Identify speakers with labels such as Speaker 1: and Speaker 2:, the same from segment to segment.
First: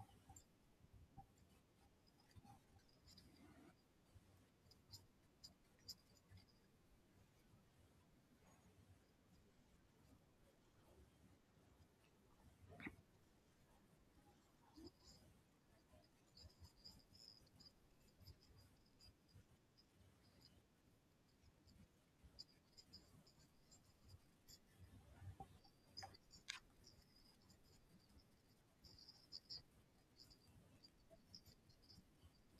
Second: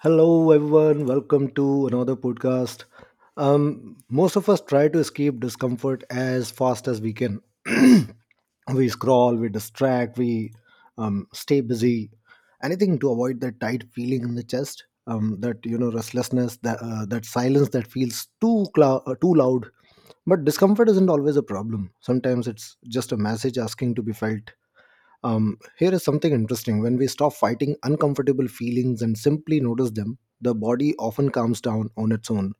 Speaker 1: Hello, everyone. Welcome to another podcast. Most of us try to escape discomfort as fast as we can. We scroll, we distract, we stay busy. Anything to avoid that tight feeling in the chest, that you know restlessness, that silence that feels too loud. But discomfort isn't always a problem. Sometimes it's just a message asking to be felt. Here is something interesting. When we stop fighting uncomfortable feelings and simply notice them, the body often calms down on its own.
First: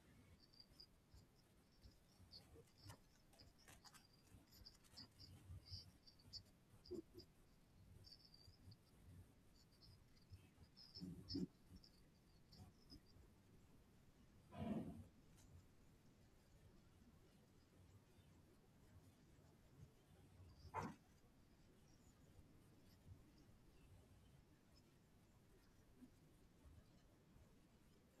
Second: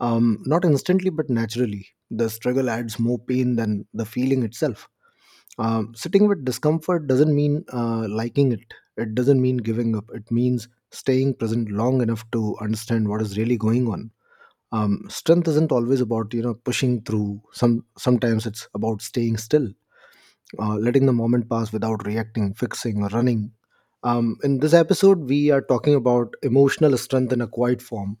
Speaker 1: Not instantly, but naturally. The struggle adds more pain than the feeling itself. Sitting with discomfort doesn't mean liking it, it doesn't mean giving up. It means staying present long enough to understand what is really going on. Strength isn't always about you know pushing through. Sometimes it's about staying still letting the moment pass without reacting, fixing, or running. In this episode, we are talking about emotional strength in a quiet form,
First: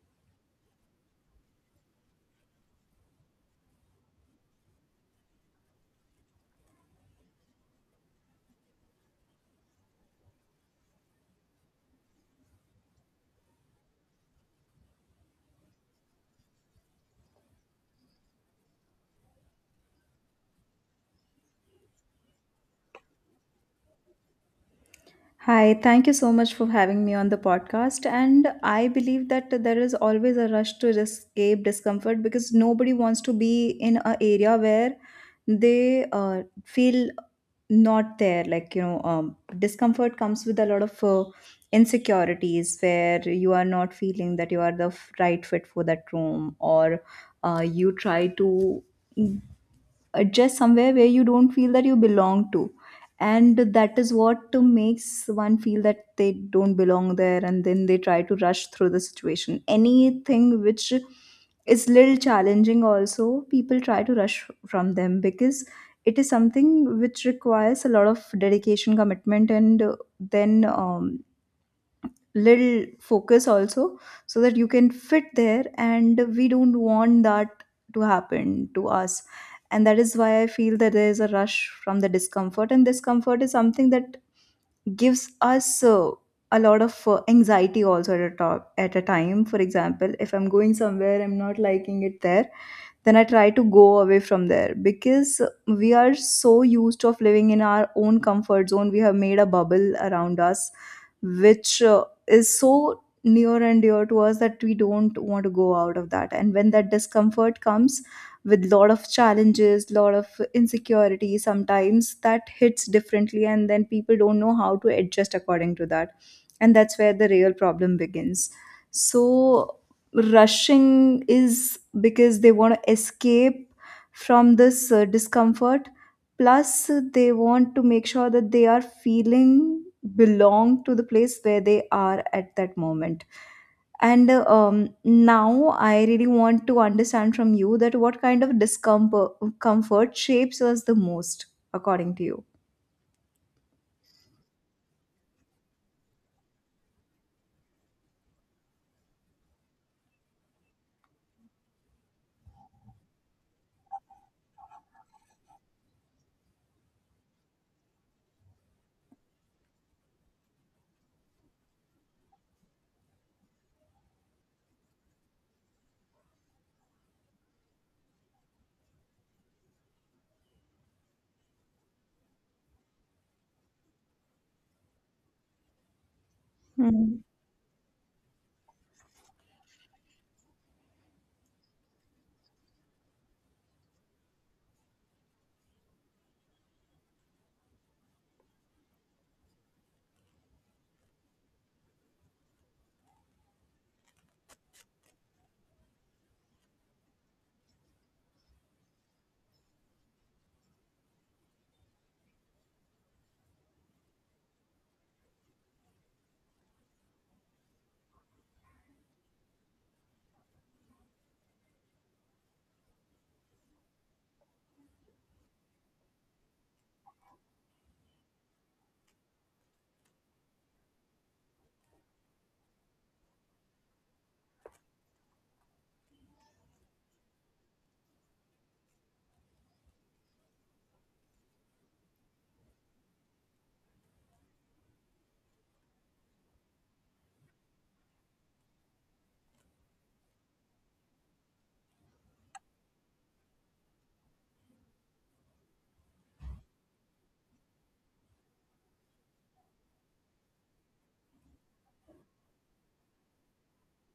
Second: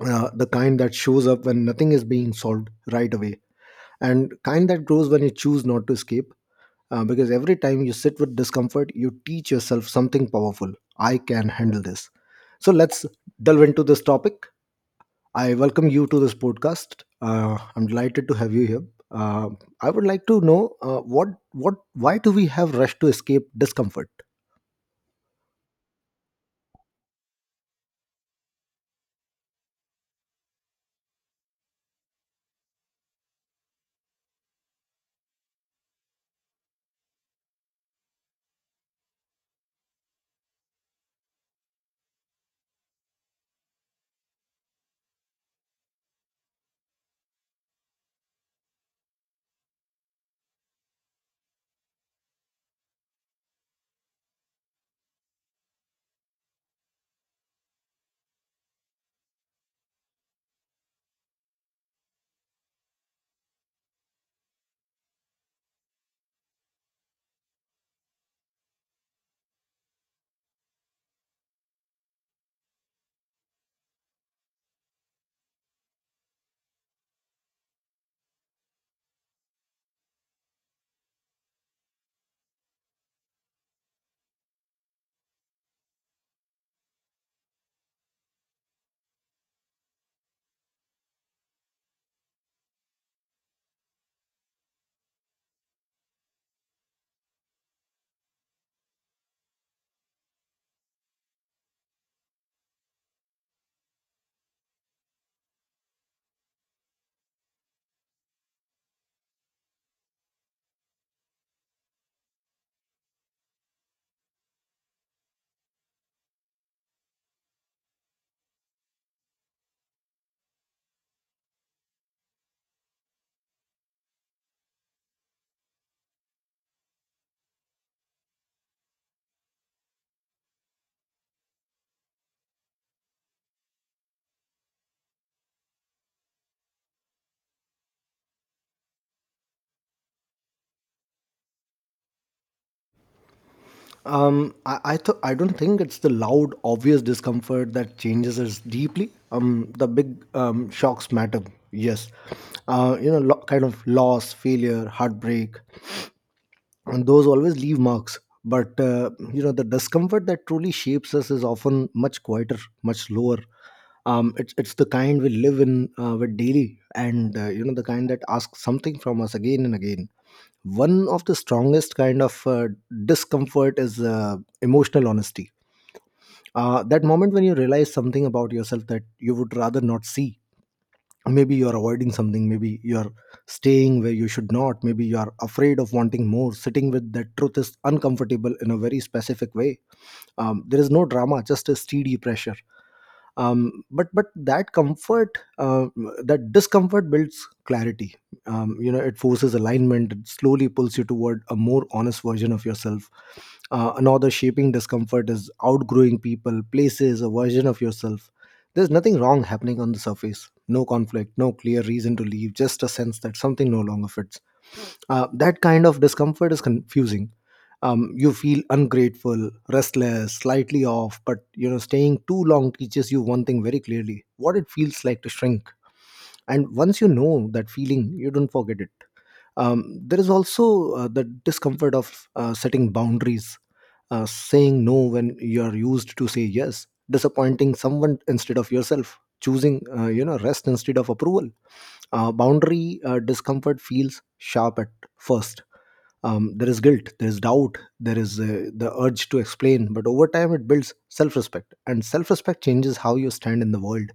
Speaker 1: the kind that shows up when nothing is being solved right away, and kind that grows when you choose not to escape. Because every time you sit with discomfort, you teach yourself something powerful. I can handle this. So let's delve into this topic. I welcome you to this podcast. I'm delighted to have you here. Uh, I would like to know what, why do we have rush to escape discomfort?
Speaker 2: Hi, thank you so much for having me on the podcast. And I believe that there is always a rush to escape discomfort because nobody wants to be in an area where they feel not there. Like, discomfort comes with a lot of insecurities where you are not feeling that you are the right fit for that room or you try to adjust somewhere where you don't feel that you belong to, and that is what makes one feel that they don't belong there, and then they try to rush through the situation. Anything which is little challenging also, people try to rush from them because it is something which requires a lot of dedication, commitment, and then little focus also, so that you can fit there and we don't want that to happen to us. And that is why I feel that there is a rush from the discomfort, and discomfort is something that gives us a lot of anxiety also at a top at a time. For example, if I'm going somewhere, I'm not liking it there, then I try to go away from there because we are so used of living in our own comfort zone. We have made a bubble around us which is so near and dear to us that we don't want to go out of that, and when that discomfort comes with lot of challenges, lot of insecurity, sometimes that hits differently and then people don't know how to adjust according to that, and that's where the real problem begins. So rushing is because they want to escape from this discomfort, plus they want to make sure that they are feeling belong to the place where they are at that moment. And now I really want to understand from you that what kind of discomfort comfort shapes us the most according to
Speaker 1: I don't think it's the loud, obvious discomfort that changes us deeply. The big shocks matter. Yes, you know, kind of loss, failure, heartbreak, and those always leave marks, but you know, the discomfort that truly shapes us is often much quieter, much lower. It's the kind we live in with daily, and you know, the kind that asks something from us again and again. One of the strongest kind of discomfort is emotional honesty. That
Speaker 2: you.
Speaker 1: moment when you realize something about yourself that you would rather not see. Maybe you're avoiding something, maybe you're staying where you should not, maybe you are afraid of wanting more. Sitting with that truth is uncomfortable in a very specific way. There is no drama, just a steady pressure. But that comfort, uh, that discomfort builds clarity. You know, it forces alignment, it slowly pulls you toward a more honest version of yourself. Another shaping discomfort is outgrowing people, places, a version of yourself. There's nothing wrong happening on the surface, no conflict, no clear reason to leave, just a sense that something no longer fits. That kind of discomfort is confusing. You feel ungrateful, restless, slightly off, but you know, staying too long teaches you one thing very clearly: what it feels like to shrink. And once you know that feeling, you don't forget it. There is also the discomfort of setting boundaries. Saying no when you are used to say yes, disappointing someone instead of yourself, choosing you know, rest instead of approval. Boundary discomfort feels sharp at first. There is guilt, there is doubt, there is the urge to explain, but over time it builds self-respect, and self-respect changes how you stand in the world.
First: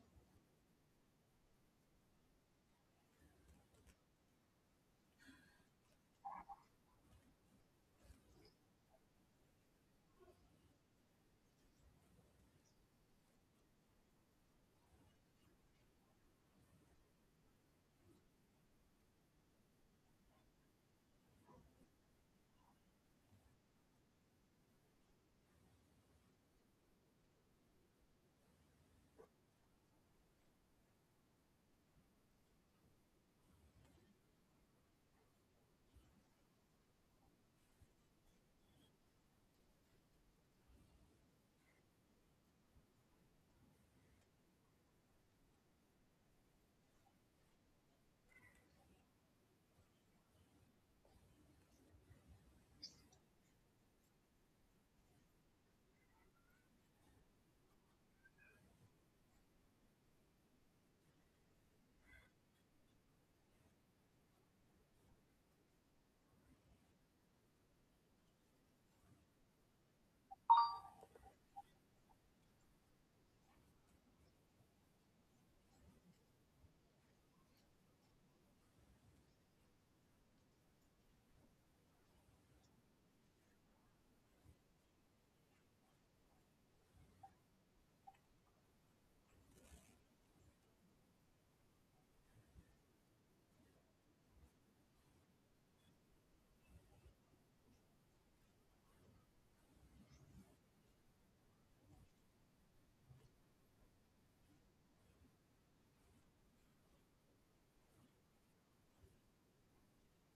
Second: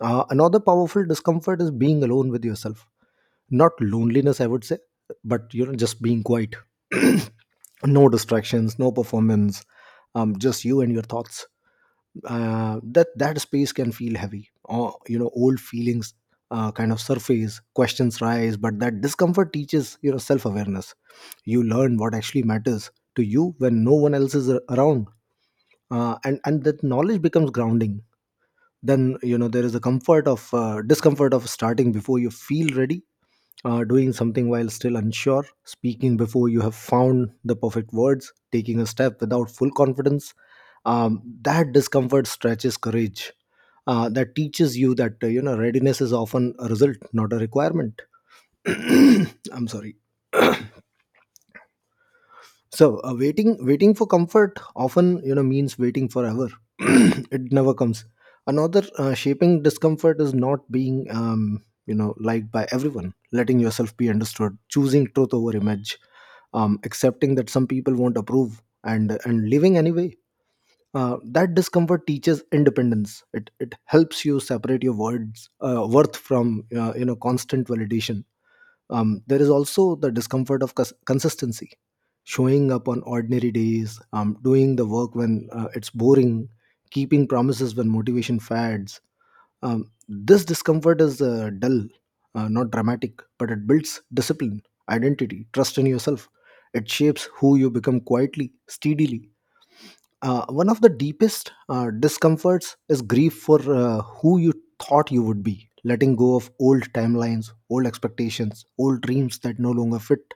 Speaker 1: Another powerful discomfort is being alone with yourself. Not loneliness, I would say, but you know, just being quiet. No distractions, no performance. Just you and your thoughts. That space can feel heavy, or you know, old feelings, kind of surface, questions rise, but that discomfort teaches, you know, self-awareness. You learn what actually matters to you when no one else is around. And that knowledge becomes grounding. Then you know, there is a comfort of discomfort of starting before you feel ready. Doing something while still unsure, speaking before you have found the perfect words, taking a step without full confidence. That discomfort stretches courage. That teaches you that you know, readiness is often a result, not a requirement. I'm sorry. So waiting for comfort often you know means waiting forever. It never comes. Another shaping discomfort is not being you know, liked by everyone, letting yourself be understood, choosing truth over image, accepting that some people won't approve, and living anyway. That discomfort teaches independence, it helps you separate your words, worth from you know, constant validation. There is also the discomfort of consistency, showing up on ordinary days, doing the work when it's boring, keeping promises when motivation fades. This discomfort is dull, not dramatic, but it builds discipline, identity, trust in yourself. It shapes who you become quietly, steadily. One of the deepest discomforts is grief for who you thought you would be. Letting go of old timelines, old expectations, old dreams that no longer fit.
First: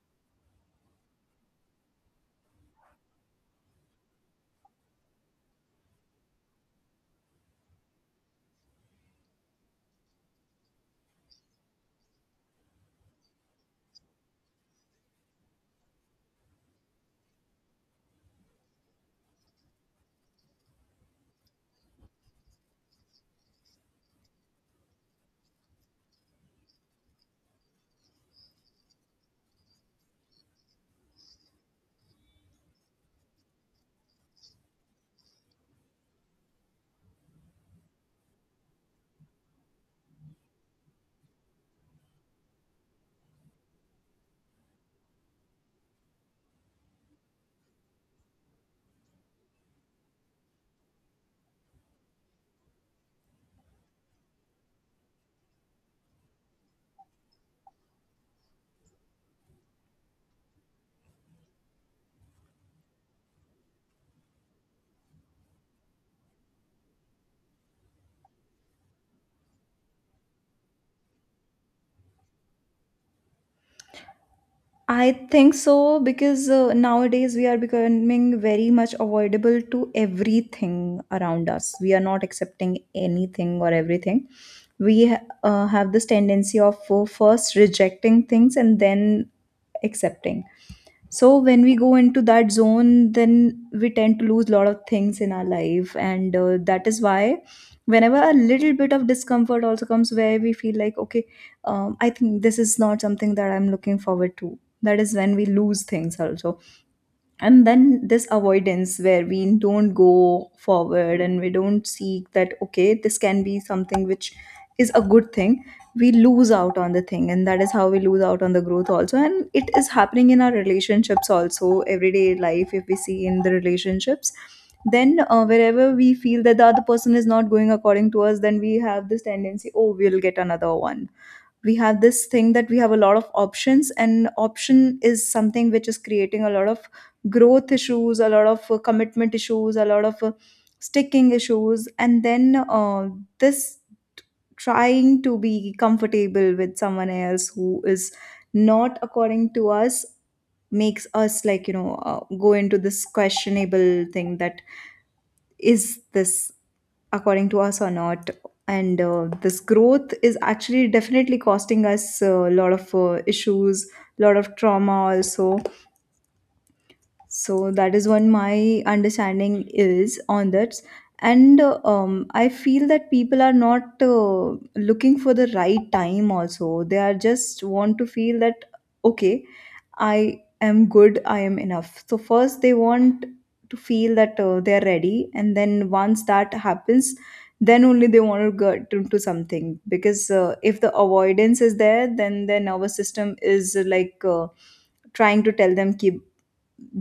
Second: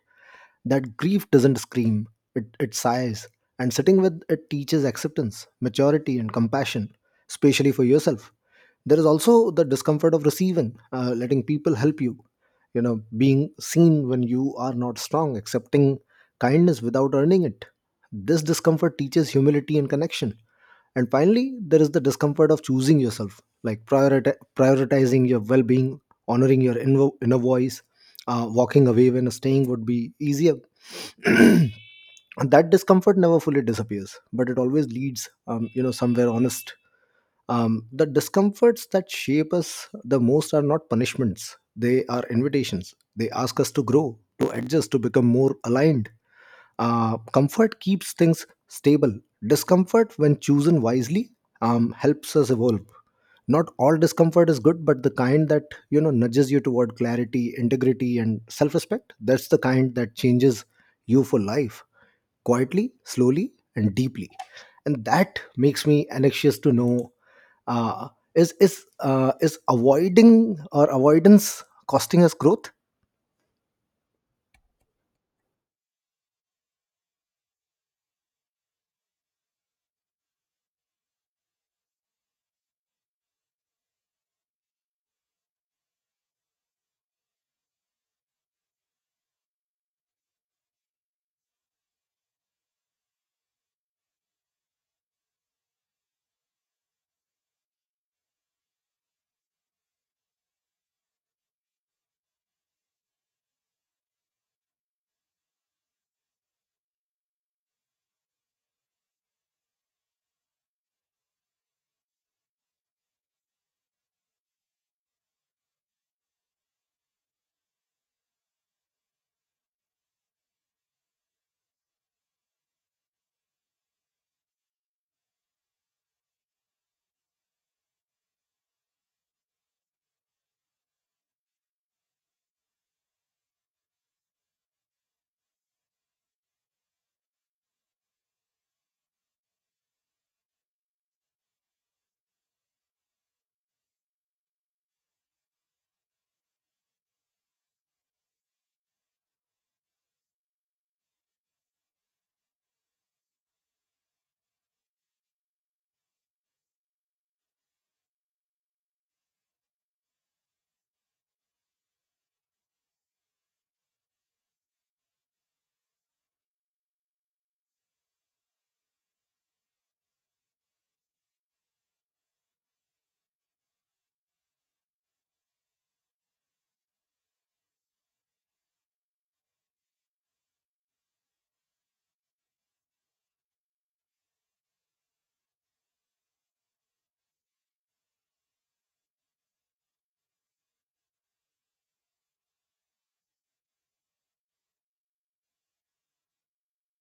Speaker 1: That grief doesn't scream, it sighs. And sitting with it teaches acceptance, maturity, and compassion, especially for yourself. There is also the discomfort of receiving, letting people help you, you know, being seen when you are not strong, accepting kindness without earning it. This discomfort teaches humility and connection. And finally, there is the discomfort of choosing yourself, like prioritizing your well-being, honoring your inner voice, walking away when staying would be easier. And that discomfort never fully disappears, but it always leads you know, somewhere honest. The discomforts that shape us the most are not punishments, they are invitations. They ask us to grow, to adjust, to become more aligned. Comfort keeps things stable. Discomfort, when chosen wisely, helps us evolve. Not all discomfort is good, but the kind that you know nudges you toward clarity, integrity, and self-respect, that's the kind that changes you for life, quietly, slowly, and deeply. And that makes me anxious to know, uh, is avoiding or avoidance costing us growth?
Speaker 2: I think so, because nowadays we are becoming very much avoidable to everything around us. We are not accepting anything or everything. We have this tendency of first rejecting things and then accepting. So when we go into that zone, then we tend to lose a lot of things in our life, and that is why whenever a little bit of discomfort also comes where we feel like, okay, I think this is not something that I'm looking forward to, that is when we lose things also. And then this avoidance where we don't go forward and we don't seek that, okay, this can be something which is a good thing, we lose out on the thing, and that is how we lose out on the growth also. And it is happening in our relationships also. Everyday life, if we see in the relationships, then wherever we feel that the other person is not going according to us, then we have this tendency, oh, we'll get another one. We have this thing that we have a lot of options, and option is something which is creating a lot of growth issues, a lot of commitment issues, a lot of sticking issues. And then this trying to be comfortable with someone else who is not according to us makes us, like, you know, go into this questionable thing that, is this according to us or not? And this growth is actually definitely costing us a lot of issues, a lot of trauma also. So that is what my understanding is on that. And I feel that people are not looking for the right time also. They are just want to feel that, okay, I am good, I am enough. So first they want to feel that they are ready, and then once that happens, then only they want to get into something, because if the avoidance is there, then their nervous system is, trying to tell them, keep,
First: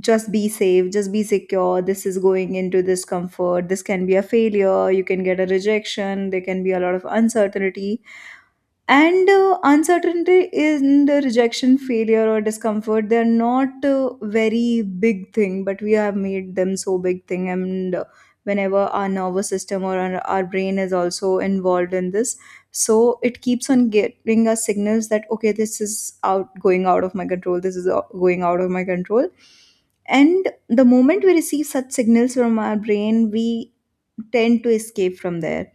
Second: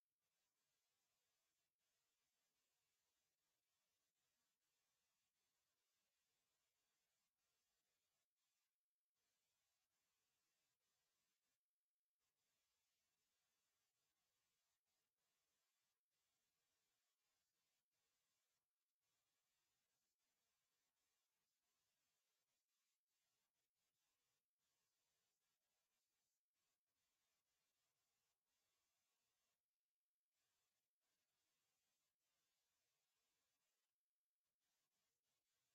Speaker 2: just be safe, just be secure. This is going into discomfort. This can be a failure. You can get a rejection. There can be a lot of uncertainty, and uncertainty and the rejection, failure or discomfort, they're not a very big thing, but we have made them so big thing. And whenever our nervous system or our brain is also involved in this, so it keeps on giving us signals that, okay, this is out, going out of my control, going out of my control. And the moment we receive such signals from our brain, we tend to escape from there.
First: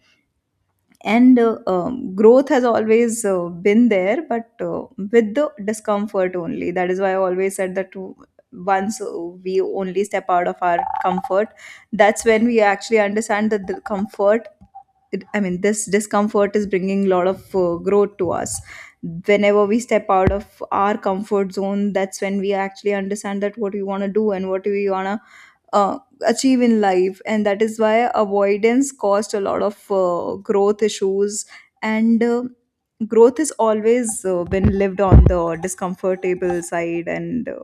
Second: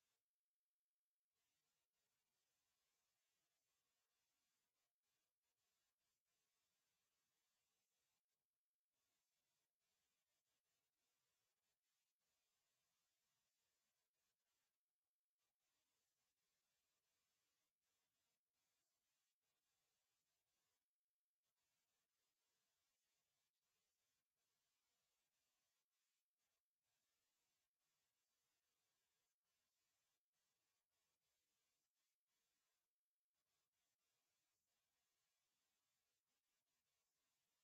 Speaker 2: And growth has always been there, but with the discomfort only. That is why I always said that w- once we only step out of our comfort, that's when we actually understand that the comfort, it, I mean this discomfort is bringing a lot of growth to us. Whenever we step out of our comfort zone, that's when we actually understand that what we want to do and what we want to achieve in life, and that is why avoidance caused a lot of growth issues. And growth has always been lived on the discomfortable side, and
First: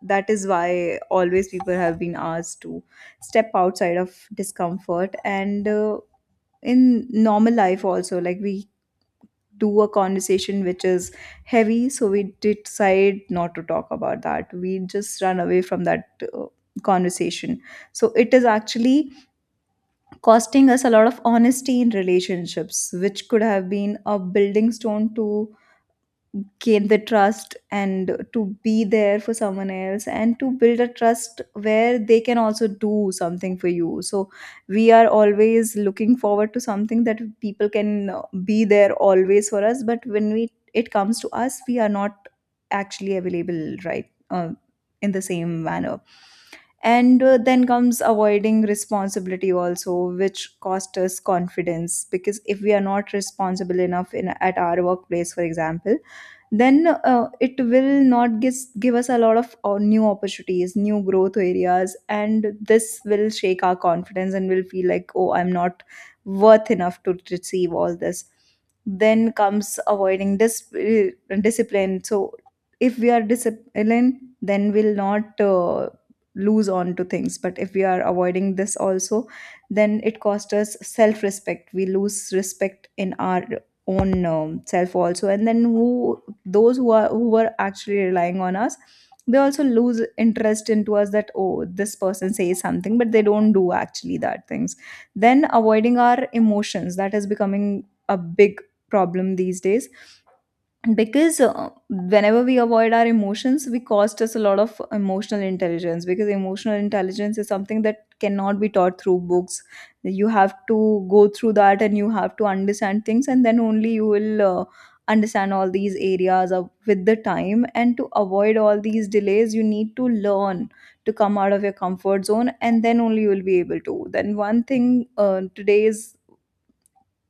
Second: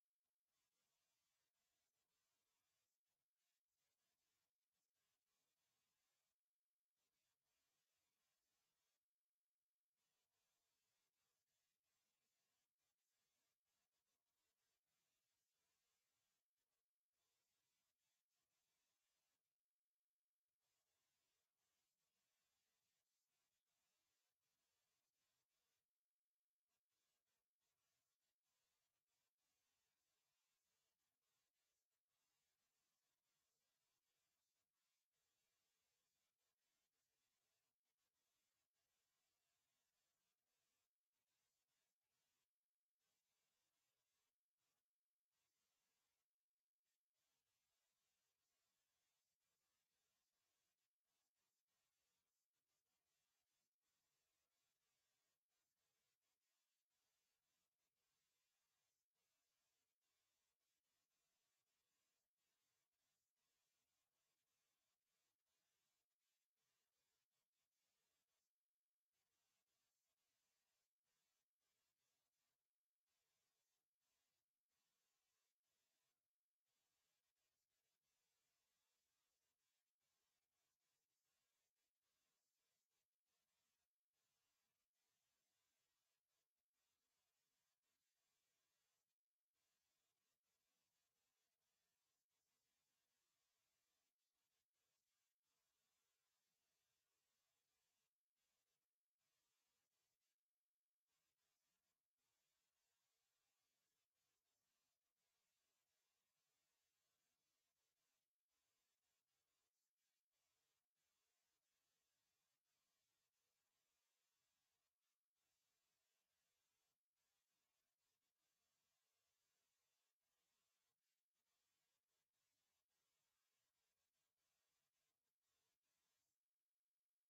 Speaker 2: that is why always people have been asked to step outside of discomfort. And in normal life also, like, we do a conversation which is heavy, so we decide not to talk about that, we just run away from that conversation. So it is actually costing us a lot of honesty in relationships, which could have been a building stone to gain the trust and to be there for someone else and to build a trust where they can also do something for you. So we are always looking forward to something that people can be there always for us, but when we, it comes to us, we are not actually available, right? uh, in the same manner. And then comes avoiding responsibility also, which cost us confidence, because if we are not responsible enough in at our workplace, for example, then it will not give us a lot of new opportunities, new growth areas, and this will shake our confidence and we'll feel like, oh, I'm not worth enough to receive all this. Then comes avoiding discipline. So if we are disciplined, then we'll not lose on to things, but if we are avoiding this also, then it costs us self respect. We lose respect in our own self also, and then who, those who are, who were actually relying on us, they also lose interest into us, that, oh, this person says something but they don't do actually that things. Then avoiding our emotions, that is becoming a big problem these days, because whenever we avoid our emotions, we cost us a lot of emotional intelligence, because emotional intelligence is something that cannot be taught through books. You have to go through that and you have to understand things, and then only you will understand all these areas of, with the time. And to avoid all these delays, you need to learn to come out of your comfort zone, and then only you will be able to. Then one thing today's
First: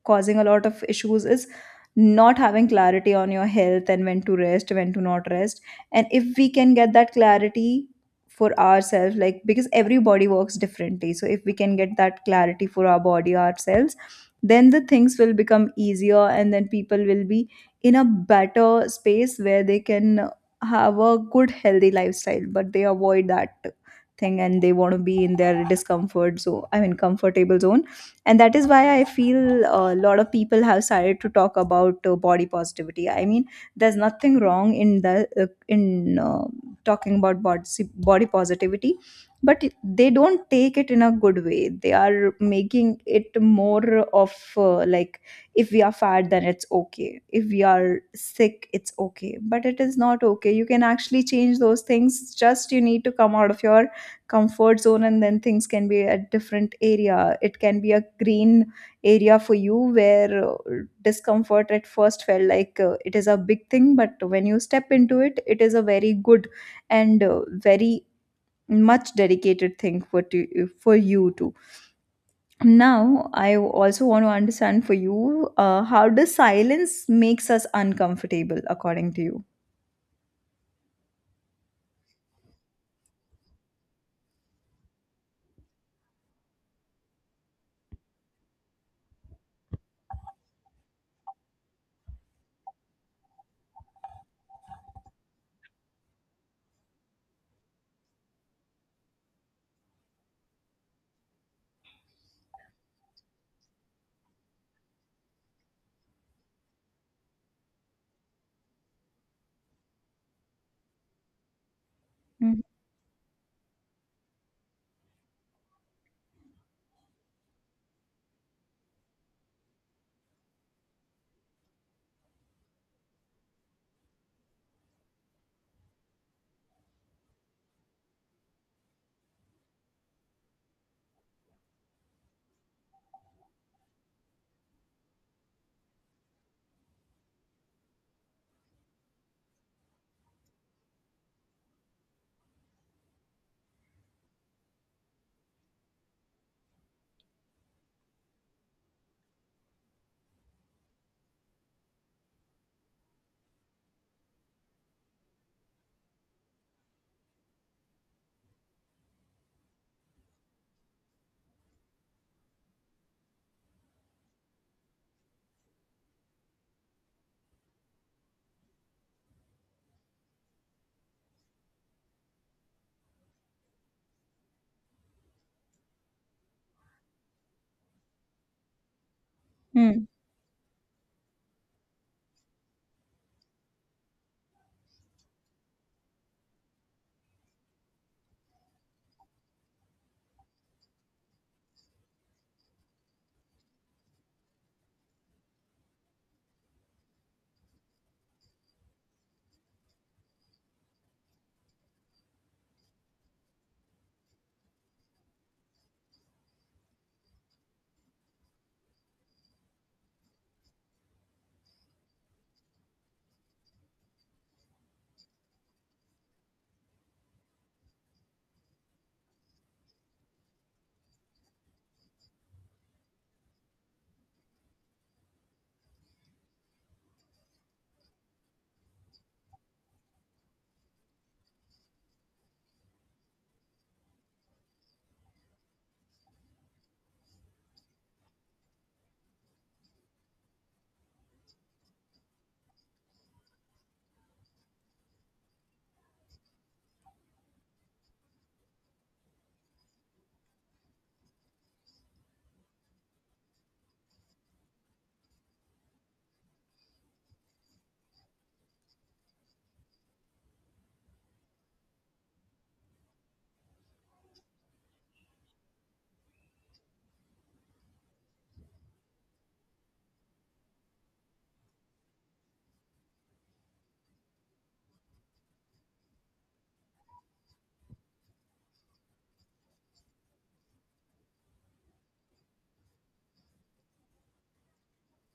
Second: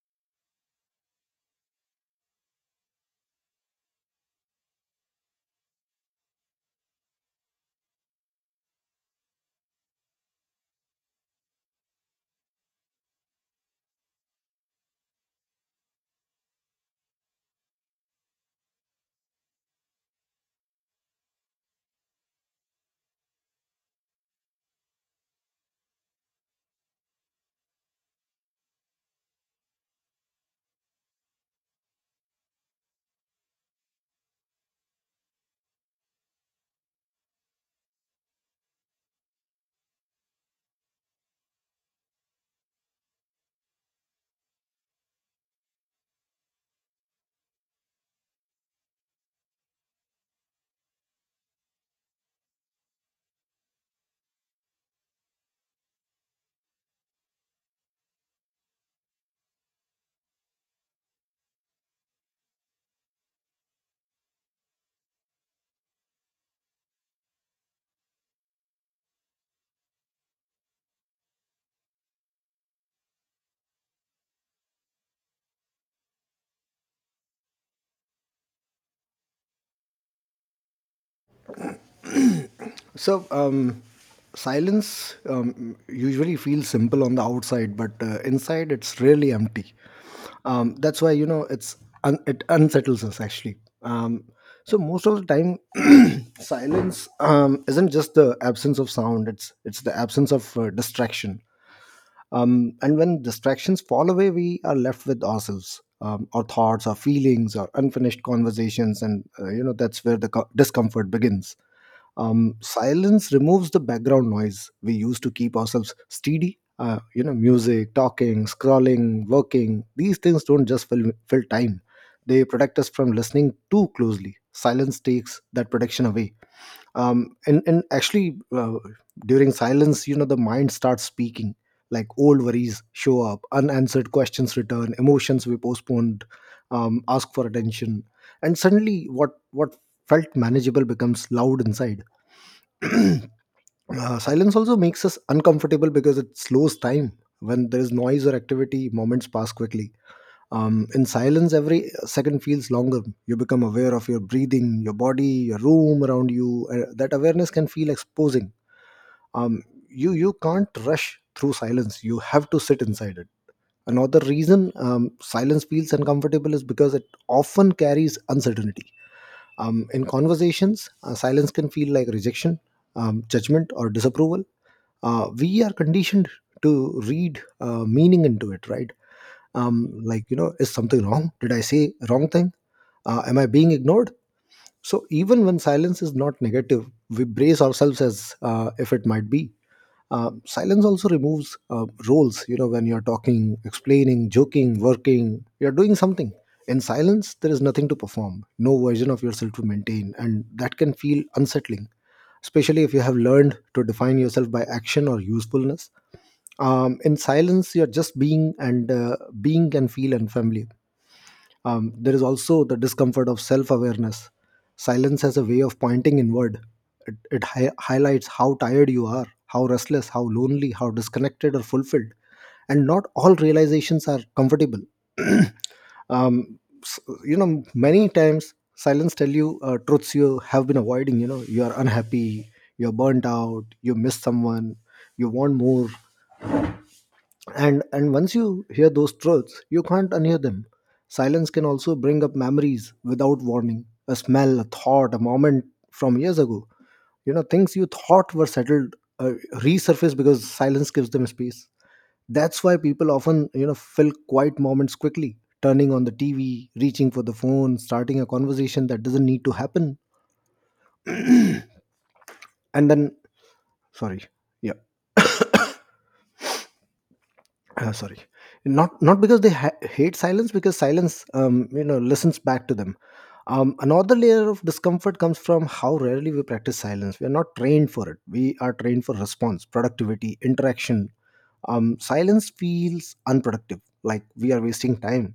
Speaker 2: causing a lot of issues is not having clarity on your health and when to rest, when to not rest. And if we can get that clarity for ourselves, like, because everybody works differently. So if we can get that clarity for our body ourselves, then the things will become easier, and then people will be in a better space where they can have a good healthy lifestyle, but they avoid that thing and they want to be in their discomfort, so I mean comfortable zone. And that is why I feel a lot of people have started to talk about body positivity. I mean, there's nothing wrong in the in talking about body positivity, but they don't take it in a good way. They are making it more of, like, if we are fat then it's okay, if we are sick it's okay, but it is not okay. You can actually change those things. Just you need to come out of your comfort zone, and then things can be a different area. It can be a green area for you, where discomfort at first felt like it is a big thing, but when you step into it, it is a very good and very much dedicated thing for to, for you too. Now I also want to understand for you, how does silence makes us uncomfortable according to you?
Speaker 1: So silence usually feels simple on the outside, but inside it's really empty. That's why you know it's it unsettles us, actually. um, so most of the time silence isn't just the absence of sound, it's the absence of distraction. And when distractions fall away, we are left with ourselves, our thoughts, our feelings, our unfinished conversations, and you know, that's where the discomfort begins.
Speaker 2: Mhm.
Speaker 1: Silence removes the background noise we use to keep ourselves steady. You know, music, talking, scrolling, working. These things don't just fill time; they protect us from listening too closely. Silence takes that protection away, and actually, during silence, you know, the mind starts speaking, like old worries show up, unanswered questions return, emotions we postponed ask for attention, and suddenly what felt manageable becomes loud inside. uh, Silence also makes us uncomfortable because it slows time. When there is noise or activity, moments pass quickly. In silence, every second feels longer. You become aware of your breathing, your body, your room around you. That awareness can feel exposing. Um, you can't rush through silence. You have to sit inside it. Another reason silence feels uncomfortable is because it often carries uncertainty. In conversations, silence can feel like rejection, judgment, or disapproval. We are conditioned to read meaning into it, right? um
Speaker 2: Hmm.
Speaker 1: like you know is something wrong? Did I say wrong thing? Am I being ignored? So even when silence is not negative, we brace ourselves as if it might be. Silence also removes roles. You know, when you're talking, explaining, joking, working, you're doing something. In silence there is nothing to perform, no version of yourself to maintain, and that can feel unsettling, especially if you have learned to define yourself by action or usefulness. In silence you're just being, and being can feel unfamiliar. There is also the discomfort of self-awareness. Silence has a way of pointing inward. It highlights how tired you are, how restless, how lonely, how disconnected or fulfilled, and not all realizations are comfortable. um, s- you know, many times silence tell you truths you have been avoiding. You know you are unhappy, you're burnt out, you miss someone, you want more. And once you hear those truths, you can't unhear them. Silence can also bring up memories without warning, a smell, a thought, a moment from years ago. You know, things you thought were settled resurface because silence gives them space. That's why people often, you know, fill quiet moments quickly, turning on the TV, reaching for the phone, starting a conversation that doesn't need to happen. And then, sorry. Yeah. Sorry. Not because they hate silence, because silence, you know, listens back to them. Another layer of discomfort comes from how rarely we practice silence. We are not trained for it. We are trained for response, productivity, interaction. Silence feels unproductive, like we are wasting time,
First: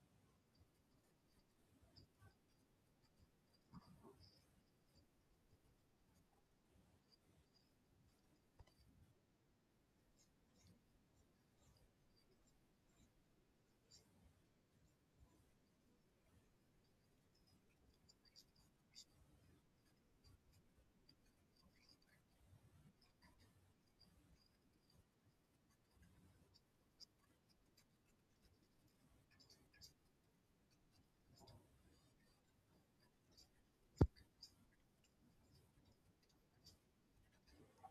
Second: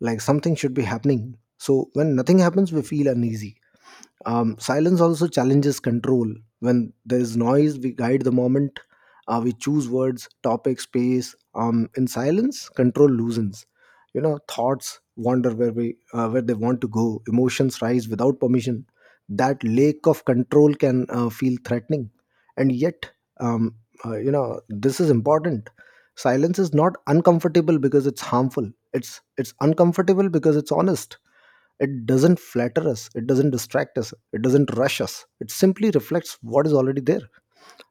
Speaker 1: like something should be happening, so when nothing happens we feel uneasy. Silence also challenges control. When there is noise, we guide the moment. We choose words, topic, space. In silence, control loosens. You know, thoughts wander where we, where they want to go. Emotions rise without permission. That lack of control can, feel threatening, and yet, um, you know, this is important. Silence is not uncomfortable because it's harmful. It's uncomfortable because it's honest. It doesn't flatter us, it doesn't distract us, it doesn't rush us. It simply reflects what is already there.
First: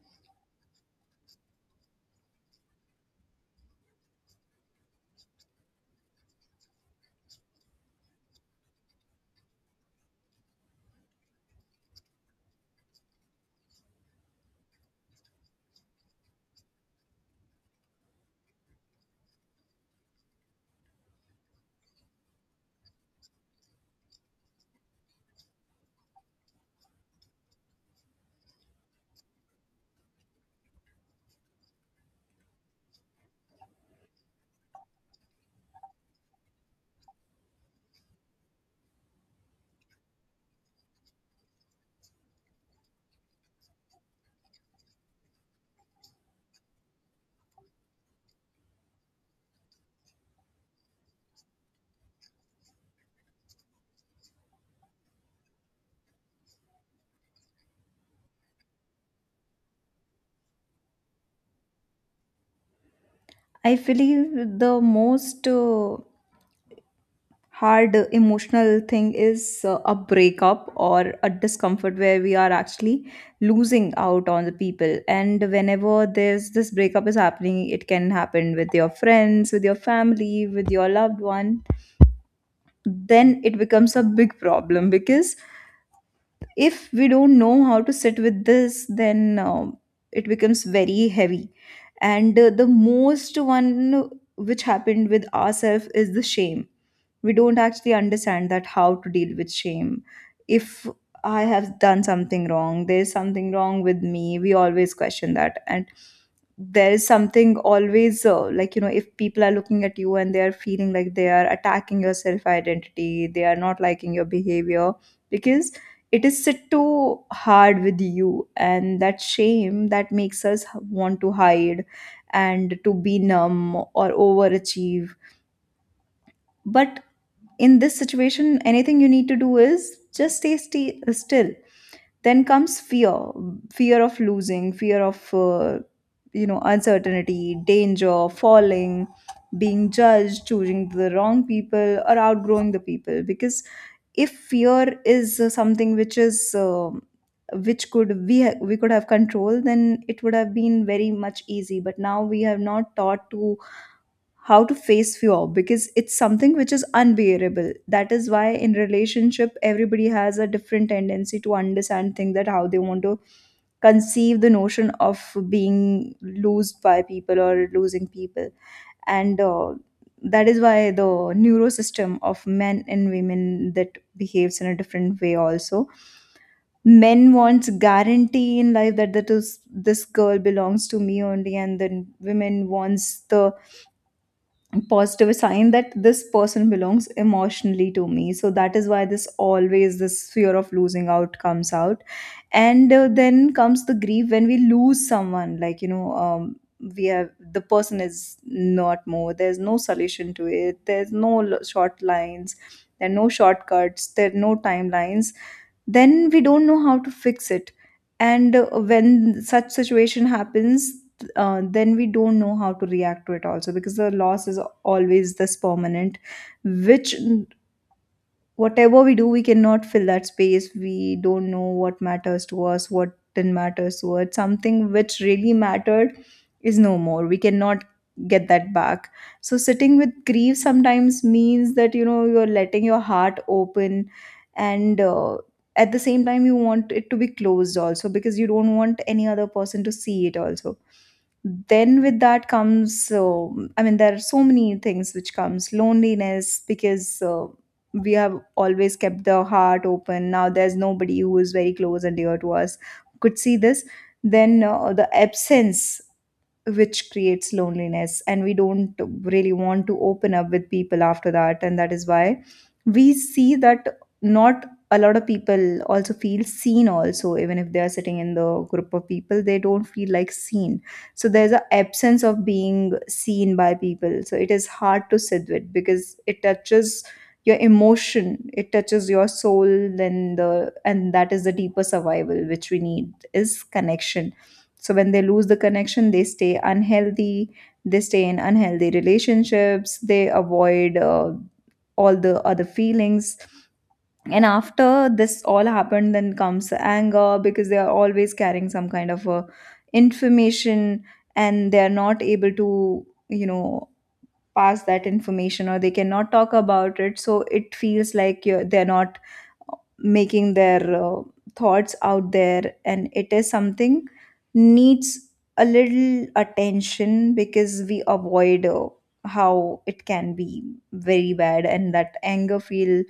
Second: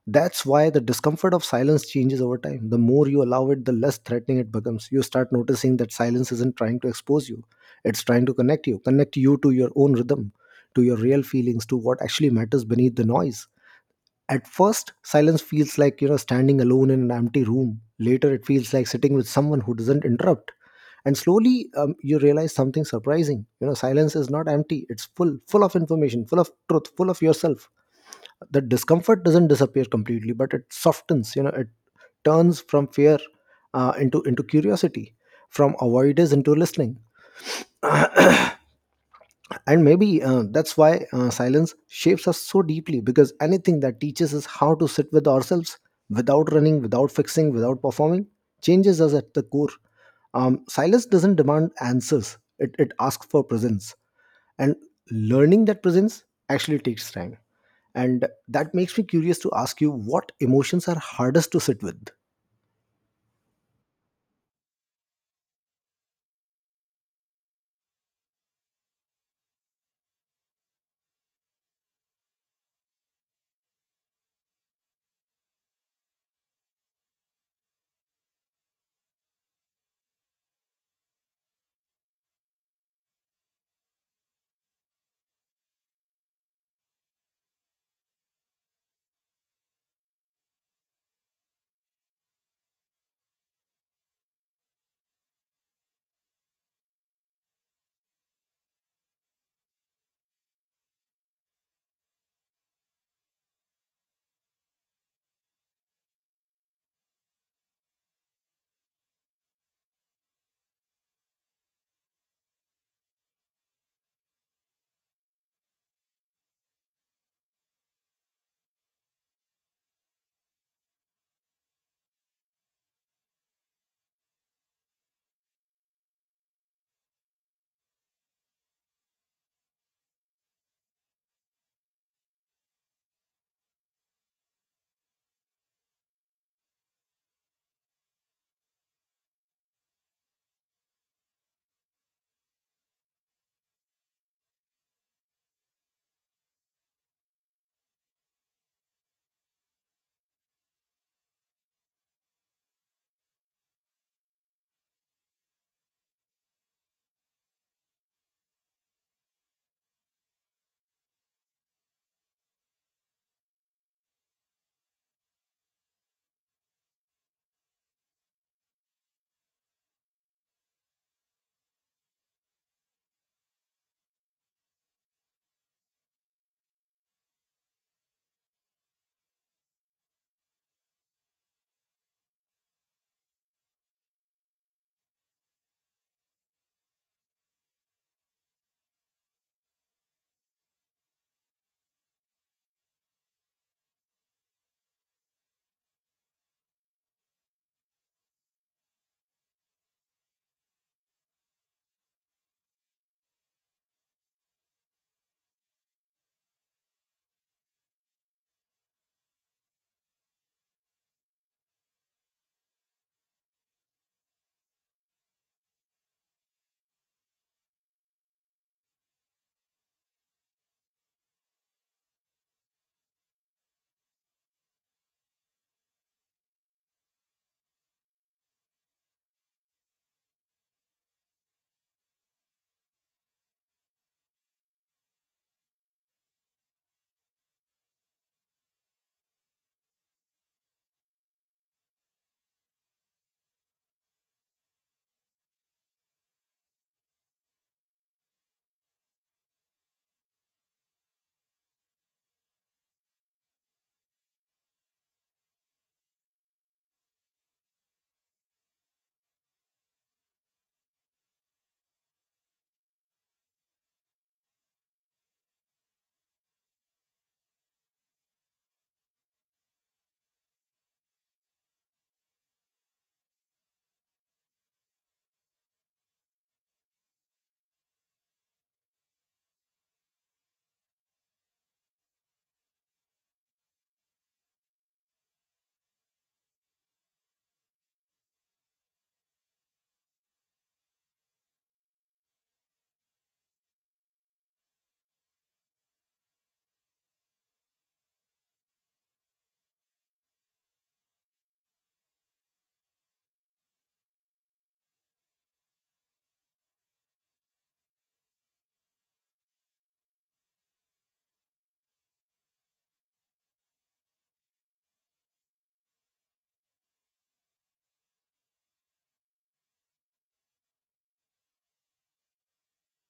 Speaker 1: That's why the discomfort of silence changes over time. The more you allow it, the less threatening it becomes. You start noticing that silence isn't trying to expose you, it's trying to connect you to your own rhythm, to your real feelings, to what actually matters beneath the noise. At first, silence feels like, you know, standing alone in an empty room. Later, it feels like sitting with someone who doesn't interrupt. And slowly, you realize something surprising. You know, silence is not empty; it's full, full of information, full of truth, full of yourself. The discomfort doesn't disappear completely, but it softens. You know, it turns from fear, into curiosity, from avoidance into listening. And maybe that's why silence shapes us so deeply, because anything that teaches us how to sit with ourselves, without running, without fixing, without performing, changes us at the core. Silence doesn't demand answers. It asks for presence, and learning that presence actually takes time. And that makes me curious to ask you, what emotions are hardest to sit with?
Speaker 2: I believe the most hard emotional thing is a breakup or a discomfort where we are actually losing out on the people, and whenever there's this breakup is happening, it can happen with your friends, with your family, with your loved one. Then it becomes a big problem because if we don't know how to sit with this, then it becomes very heavy. And the most one which happened with ourselves is the shame. We don't actually understand that how to deal with shame. If I have done something wrong, there's something wrong with me, we always question that. And there is something always like, you know, if people are looking at you and they are feeling like they are attacking your self identity, they are not liking your behavior, because it is sit too hard with you, and that shame that makes us want to hide and to be numb or overachieve. But in this situation, anything you need to do is just stay still. Then comes fear, fear of losing, fear of you know, uncertainty, danger, falling, being judged, choosing the wrong people, or outgrowing the people. Because if fear is something which is which could we could have control, then it would have been very much easy. But now we have not taught to how to face fear, because it's something which is unbearable. That is why in relationship everybody has a different tendency to understand things, that how they want to conceive the notion of being loosed by people or losing people. And that is why the neurosystem of men and women that behaves in a different way also. Men wants guarantee in life, that that is this girl belongs to me only, and then women wants the positive sign that this person belongs emotionally to me. So that is why this always this fear of losing out comes out. And then comes the grief when we lose someone, like, you know, we have the person is not more, there's no solution to it, there's no short lines, there are no shortcuts, there are no timelines, then we don't know how to fix it. And when such situation happens, then we don't know how to react to it also, because the loss is always this permanent, which whatever we do, we cannot fill that space. We don't know what matters to us, what didn't matter to us. Something which really mattered is no more, we cannot get that back. So sitting with grief sometimes means that, you know, you're letting your heart open, and at the same time you want it to be closed also, because you don't want any other person to see it also. Then with that comes, um, I mean, there are so many things which comes. Loneliness, because we have always kept the heart open. Now there's nobody who is very close and dear to us, could see this. Then the absence which creates loneliness, and we don't really want to open up with people after that. And that is why we see that not a lot of people also feel seen also. Even if they are sitting in the group of people, they don't feel like seen. So there's an absence of being seen by people, so it is hard to sit with because it touches your emotion, it touches your soul. Then the and that is the deeper survival which we need is connection. So when they lose the connection, they stay unhealthy, they stay in unhealthy relationships, they avoid all the other feelings. And after this all happened, then comes anger, because they are always carrying some kind of information, and they are not able to, you know, pass that information, or they cannot talk about it. So it feels like you're, they're not making their thoughts out there, and it is something needs a little attention, because we avoid how it can be very bad. And that anger feel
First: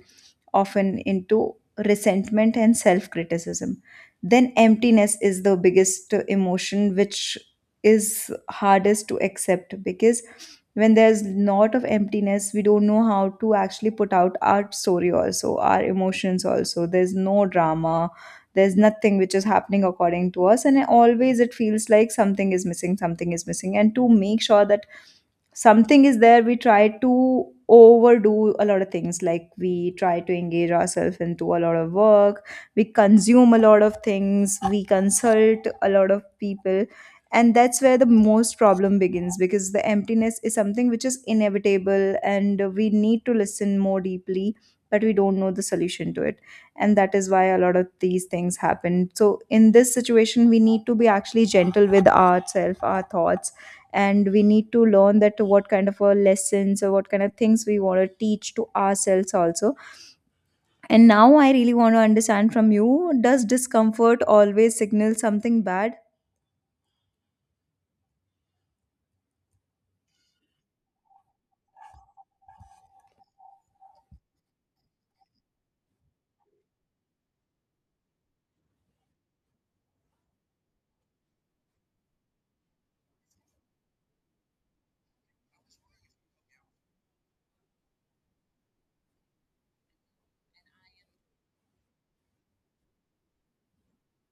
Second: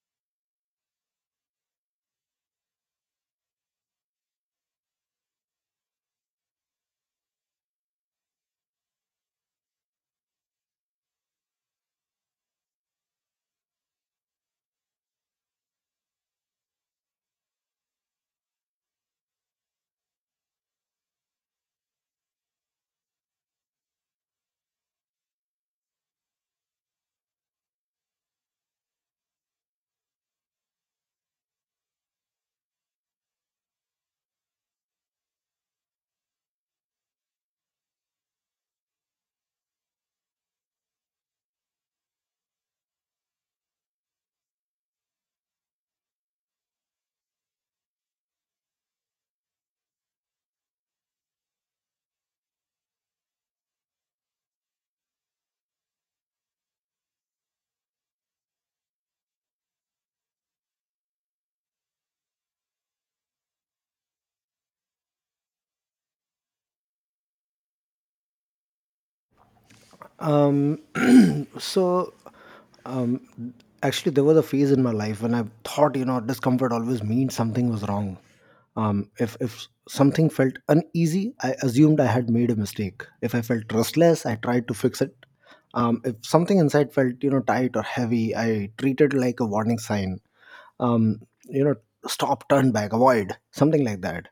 Speaker 2: often into resentment and self criticism. Then emptiness is the biggest emotion which is hardest to accept, because when there's lot of emptiness, we don't know how to actually put out our story also, our emotions also. There's no drama, there's nothing which is happening according to us, and always it feels like something is missing, something is missing. And to make sure that something is there, we try to overdo a lot of things, like we try to engage ourselves into a lot of work, we consume a lot of things, we consult a lot of people. And that's where the most problem begins, because the emptiness is something which is inevitable and we need to listen more deeply, but we don't know the solution to it. And that is why a lot of these things happen. So in this situation we need to be actually gentle with ourselves, our thoughts, and we need to learn that what kind of a lessons or what kind of things we want to teach to ourselves also. And now I really want to understand from you, does discomfort always signal something bad?
Speaker 1: um, so actually, there was a phase in my life when I thought, you know, discomfort always means something was wrong. If something felt uneasy, I assumed I had made a mistake. If I felt restless, I tried to fix it. If something inside felt, you know, tight or heavy, I treated it like a warning sign. You know, stop, turn back, avoid, something like that.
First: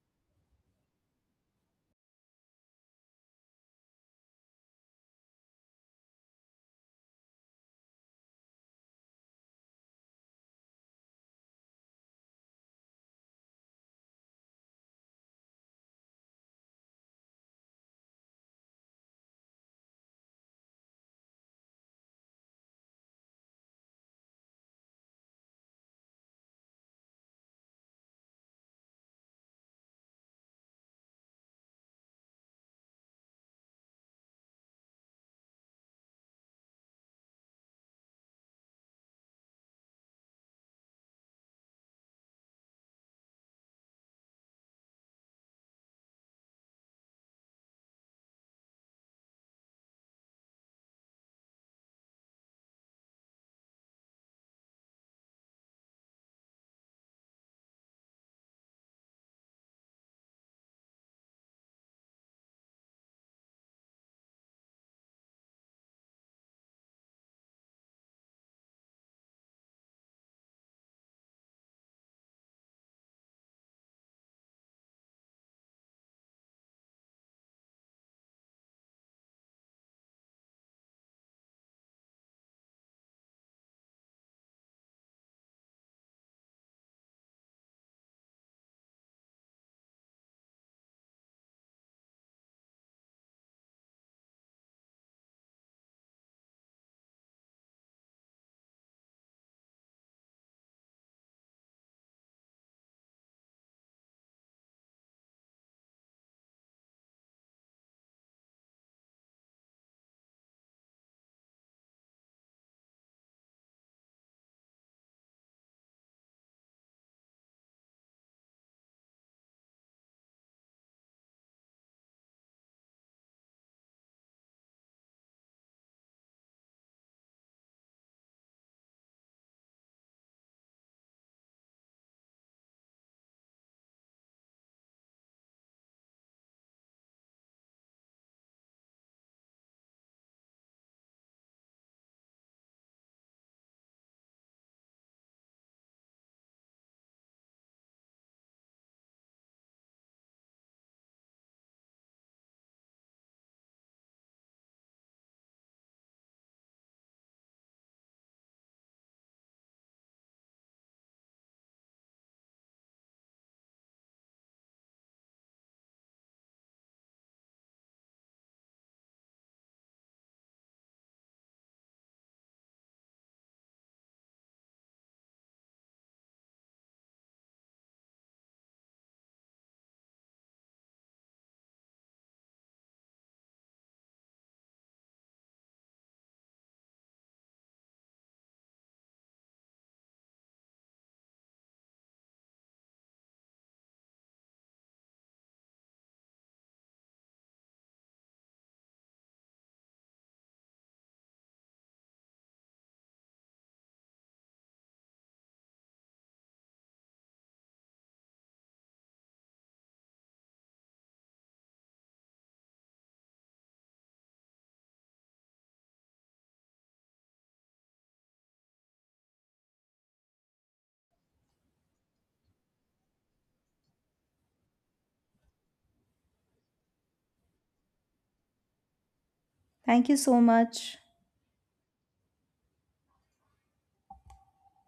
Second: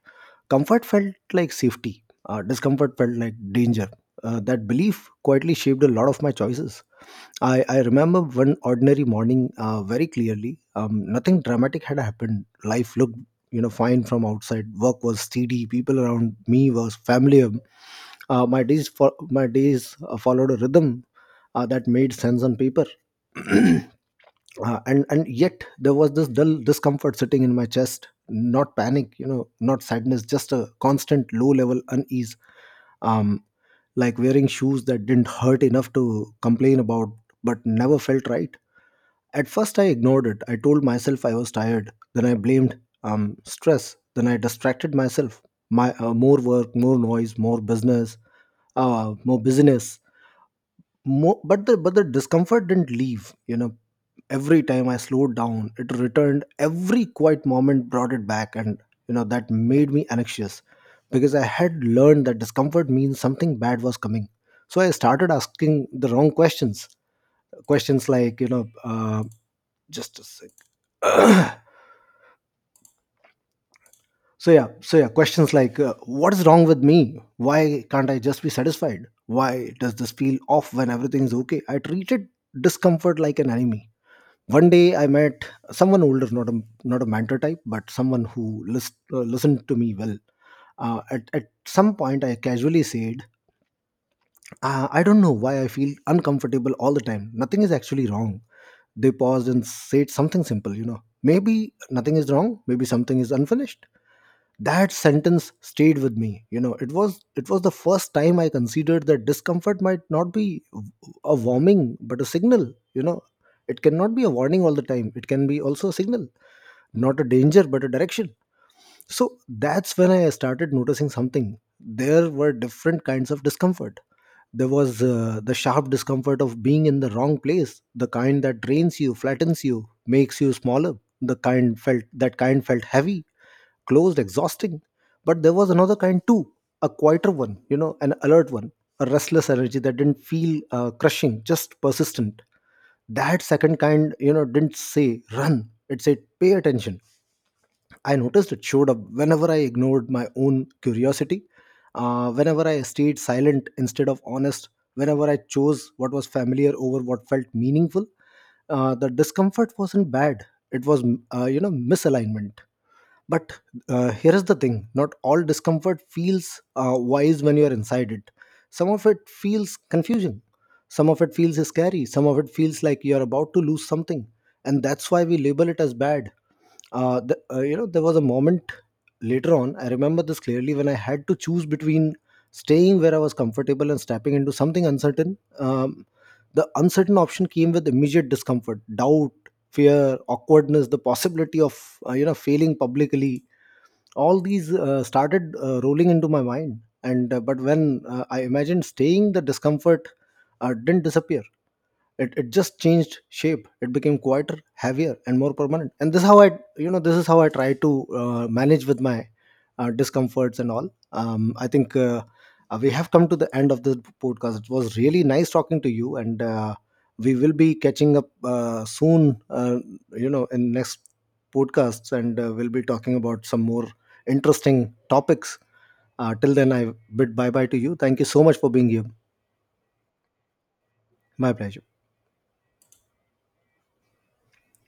Speaker 1: Comfort felt like safety, discomfort felt like danger. That belief quietly shaped a lot of my choices. I remember one ordinary morning very clearly. Nothing dramatic had happened. Life looked, you know, fine from outside. Work was steady. People around me was familiar. My days followed a rhythm that made sense on paper. And yet there was this dull discomfort sitting in my chest, not panic, you know, not sadness, just a constant low level unease, um like wearing shoes that didn't hurt enough to complain about but never felt right. At first I ignored it. I told myself I was tired. Then I blamed um stress. Then I distracted myself. My More work, more noise, more business, more business. But the discomfort didn't leave. You know, every time I slowed down, it returned. Every quiet moment brought it back, and you know, that made me anxious, because I had learned that discomfort means something bad was coming. So I started asking the wrong questions. Questions like, you know, just a sec. So yeah, questions like, what is wrong with me? Why can't I just be satisfied? Why does this feel off when everything's okay? I treated discomfort like an enemy. One day I met someone older, not a mentor type, but someone who listened to me well. At some point, I casually said, I don't know why I feel uncomfortable all the time. Nothing is actually wrong. They paused and said something simple. You know, maybe nothing is wrong, maybe something is unfinished. That sentence stayed with me. You know, it was the first time I considered that discomfort might not be a warning but a signal. You know, it cannot be a warning all the time. It can be also a signal, not a danger but a direction. So that's when I started noticing something. There were different kinds of discomfort. There was the sharp discomfort of being in the wrong place, the kind that drains you, flattens you, makes you smaller. The kind felt That kind felt heavy, closed, exhausting. But there was another kind too, a quieter one, you know, an alert one, a restless energy that didn't feel crushing, just persistent. That second kind, you know, didn't say run. It said pay attention. I noticed it showed up whenever I ignored my own curiosity, whenever I stayed silent instead of honest, whenever I chose what was familiar over what felt meaningful. The discomfort wasn't bad; it was, you know, misalignment. But here is the thing: not all discomfort feels wise when you are inside it. Some of it feels confusion. Some of it feels scary. Some of it feels like you are about to lose something, and that's why we label it as bad. You know, there was a moment later on, I remember this clearly, when I had to choose between staying where I was comfortable and stepping into something uncertain. The uncertain option came with immediate discomfort, doubt, fear, awkwardness, the possibility of, you know, failing publicly. All these started rolling into my mind, and but when I imagined staying, the discomfort didn't disappear. It just changed shape. It became quieter, heavier, and more permanent. And this is how I, you know, this is how I try to manage with my discomforts and all. I think we have come to the end of this podcast. It was really nice talking to you, and we will be catching up soon, you know, in next podcasts, and we'll be talking about some more interesting topics. Till then I bid bye bye to you. Thank you so much for being here.
Speaker 2: Thank you so much.
Speaker 1: My pleasure.